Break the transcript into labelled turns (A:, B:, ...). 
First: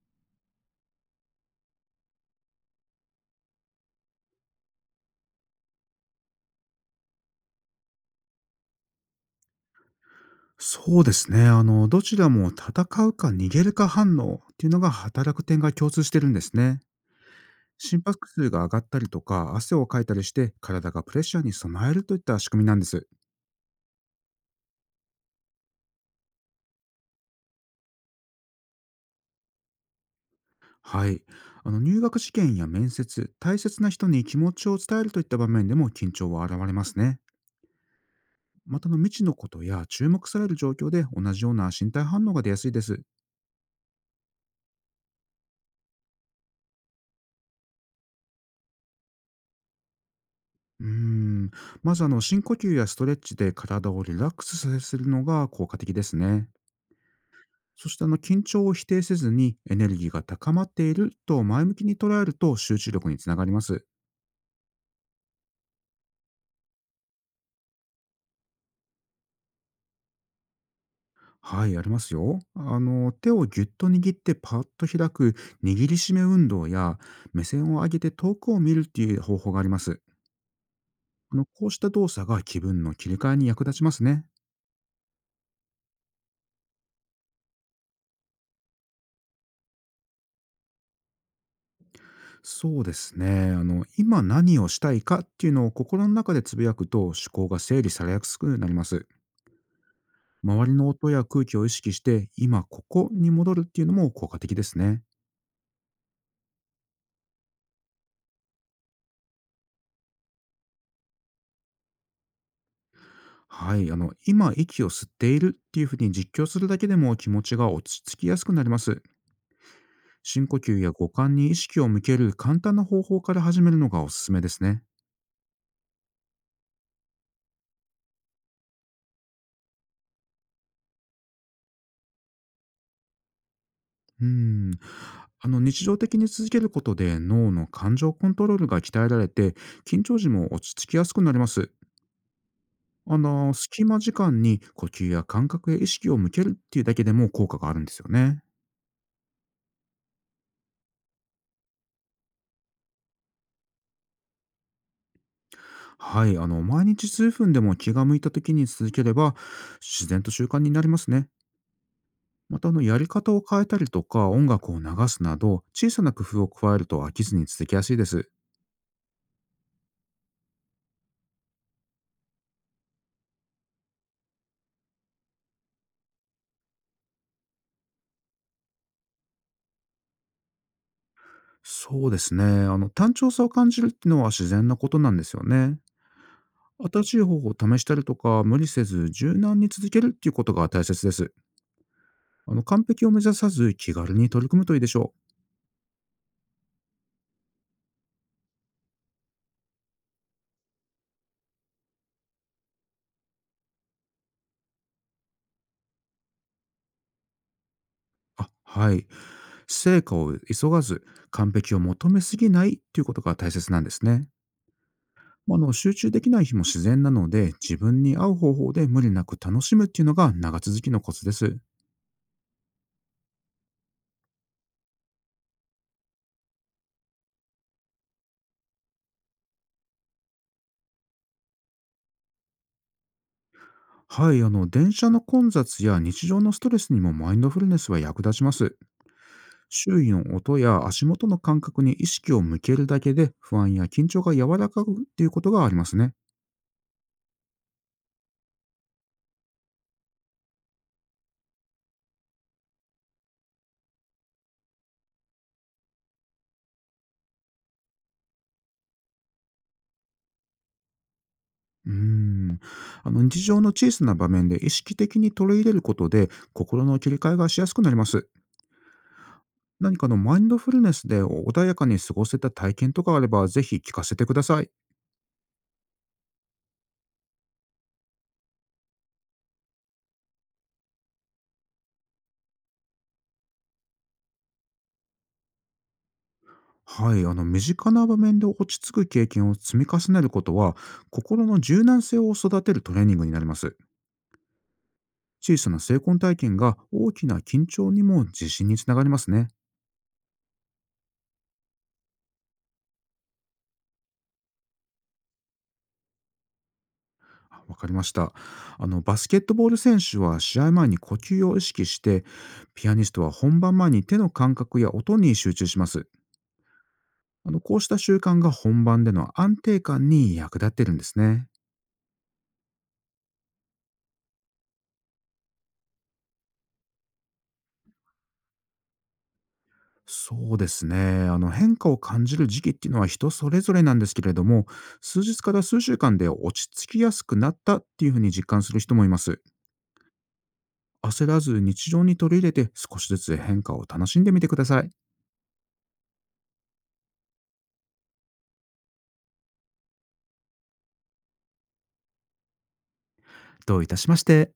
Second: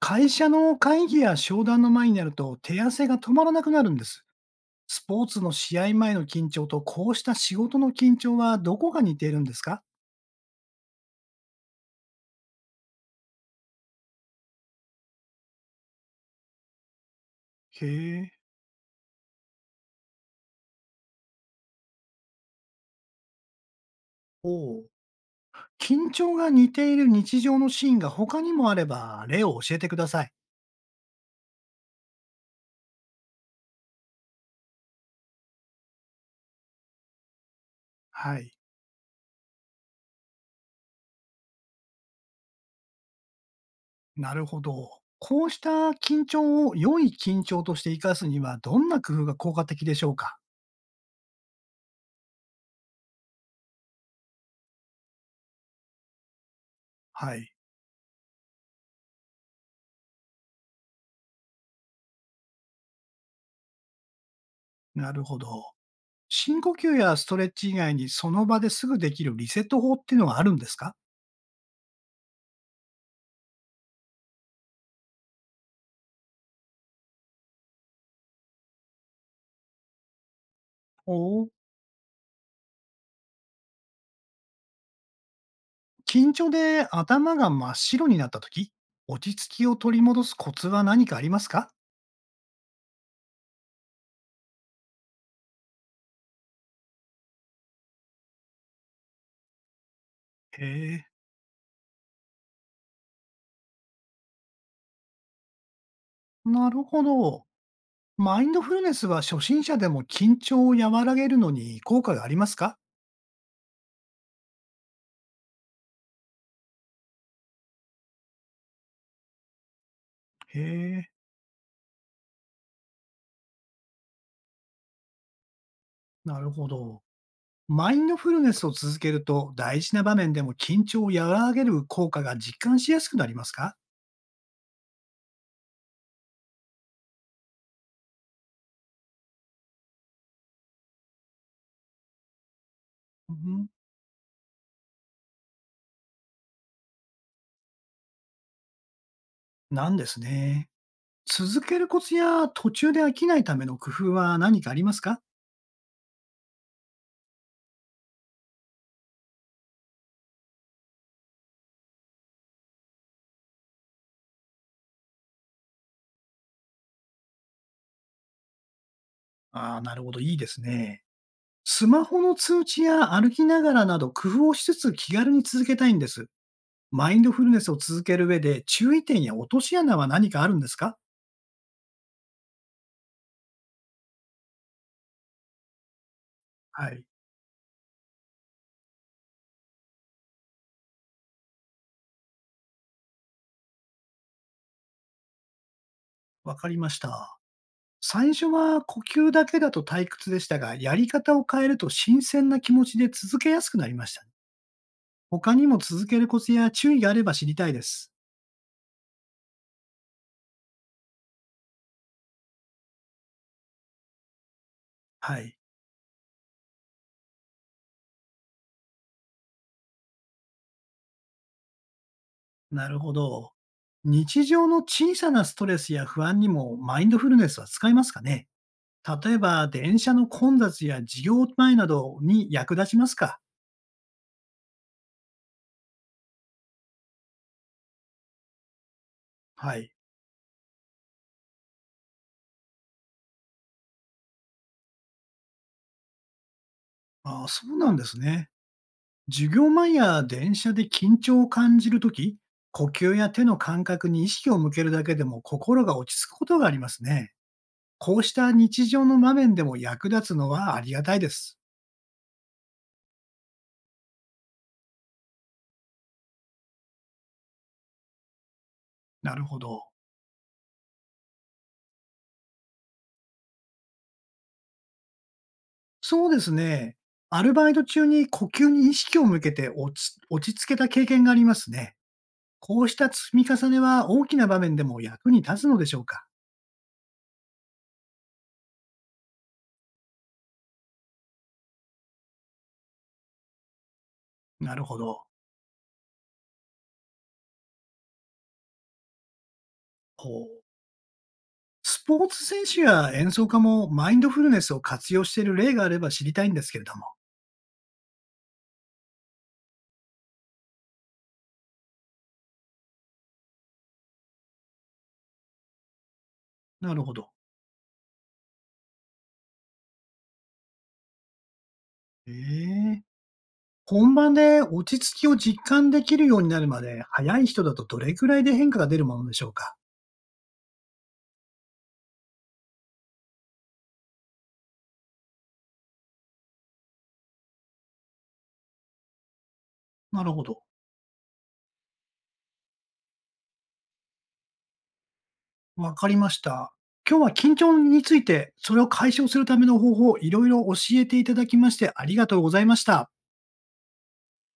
A: 会社の会議や商談の前になると手汗が止まらなくなるんです。スポーツの試合前の緊張とこうした仕事の緊張はどこが似ているんですか？
B: そうですね。どちらも戦うか逃げるか反応っていうのが働く点が共通してるんですね。心
A: へ
B: 拍
A: え。
B: 数が上がったりとか、汗をかいたりして、体がプレッシャーに備えるといった仕組みなんです。
A: おう。緊張が似ている日常のシーンが他にもあれば例を教えてください。
B: はい。入学試験や面接、大切な人に気持ちを伝えるといった場面でも緊張は現れますね。
A: はい。
B: また未知のことや注目される状況で同じような身体反応が出やすいです。
A: なるほど。こうした緊張を良い緊張として活かすにはどんな工夫が効果的でしょうか？
B: うーん。まず深呼吸やストレッチで体をリラックスさせるのが効果的ですね。
A: はい。
B: そして緊張を否定せずにエネルギーが高まっていると前向きに捉えると集中力につながります。
A: なるほど。深呼吸やストレッチ以外にその場ですぐできるリセット法っていうのはあるんですか？
B: はい、ありますよ。手をぎゅっと握ってパッと開く握りしめ運動や、目線を上げて遠くを見るっていう方法があります。
A: お。
B: こうした動作が気分の切り替えに役立ちますね。
A: 緊張で頭が真っ白になった時、落ち着きを取り戻すコツは何かありますか？
B: そうですね。今何をしたいかっていうのを心の中でつぶやくと、思考が整理されやすくなります。
A: へ
B: 周りの
A: え、
B: 音や空気を意識して、今ここに戻るっていうのも効果的ですね。
A: なるほど。マインドフルネスは初心者でも緊張を和らげるのに効果がありますか？
B: はい、今息を吸っているっていうふうに実況するだけでも、気持ちが落ち着きやすくなります。深
A: へ
B: 呼吸や
A: え、
B: 五感に意識を向ける簡単な方法から始めるのがおすすめですね。
A: なるほど。マインドフルネスを続けると大事な場面でも緊張を和らげる効果が実感しやすくなりますか？
B: うん。日常的に続けることで、脳の感情コントロールが鍛えられて、緊張時も落ち着きやすくなります。
A: うん、
B: 隙間時間に呼吸や感覚へ意識を向けるっていうだけでも効果があるんですよね。
A: なんですね。続けるコツや途中で飽きないための工夫は何かありますか？
B: はい、毎日数分でも気が向いた時に続ければ、自然と習慣になりますね。またやり方を変えたりとか、音楽を流すなど小さな工夫を加えると飽きずに続きやすいです。
A: ああー、なるほど。いいですね。スマホの通知や歩きながらなど工夫をしつつ気軽に続けたいんです。マインドフルネスを続ける上で注意点や落とし穴は何かあるんですか？
B: そうですね。単調さを感じるっていうのは自然なことなんですよね。
A: はい。
B: 新しい方法を試したりとか、無理せず柔軟に続けるっていうことが大切です。完璧を目指さず気軽に取り組むといいでしょ
A: わかりました。最初は呼吸だけだと退屈でしたが、やり方を変えると新鮮な気持ちで続けやすくなりましたね。他にも続けるコツや注意があれば知りたいです。
B: う。あ、はい。成果を急がず、完璧を求めすぎないっていうことが大切なんですね。
A: はい。
B: 集中できない日も自然なので、自分に合う方法で無理なく楽しむっていうのが長続きのコツです。
A: なるほど。日常の小さなストレスや不安にもマインドフルネスは使いますかね？例えば、電車の混雑や授業前などに役立ちますか？
B: はい、電車の混雑や日常のストレスにもマインドフルネスは役立ちます。
A: はい。
B: 周囲の音や足元の感覚に意識を向けるだけで、不安や緊張が和らかくっていうことがありますね。
A: ああ、そうなんですね。授業前や電車で緊張を感じるとき、呼吸や手の感覚に意識を向けるだけでも心が落ち着くことがありますね。こうした日常の場面でも役立つのはありがたいです。
B: うーん。日常の小さな場面で意識的に取り入れることで、心の切り替えがしやすくなります。
A: なるほど。
B: 何かのマインドフルネスで穏やかに過ごせた体験とかあれば、ぜひ聞かせてください。
A: そうですね。アルバイト中に呼吸に意識を向けて落ち着けた経験がありますね。こうした積み重ねは大きな場面でも役に立つのでしょうか？
B: はい、身近な場面で落ち着く経験を積み重ねることは、心の柔軟性を育てるトレーニングになります。
A: なるほど。
B: 小さな成婚体験が大きな緊張にも自信につながりますね。
A: ほう。スポーツ選手や演奏家もマインドフルネスを活用している例があれば知りたいんですけれども。
B: あ、わかりました。バスケットボール選手は試合前に呼吸を意識して、ピアニストは本番前に手の感覚や音に集中します。
A: なるほど。
B: こうした習慣が本番での安定感に役立ってるんですね。
A: ええ。本番で落ち着きを実感できるようになるまで、早い人だとどれくらいで変化が出るものでしょうか。
B: そうですね。変化を感じる時期っていうのは人それぞれなんですけれども、数日から数週間で落ち着きやすくなったっていうふうに実感する人もいます。
A: なるほど。
B: 焦らず日常に取り入れて、少しずつ変化を楽しんでみてください。
A: わかりました。今日は緊張について、それを解消するための方法、いろいろ教えていただきましてありがとうございました。
B: どういたしまして。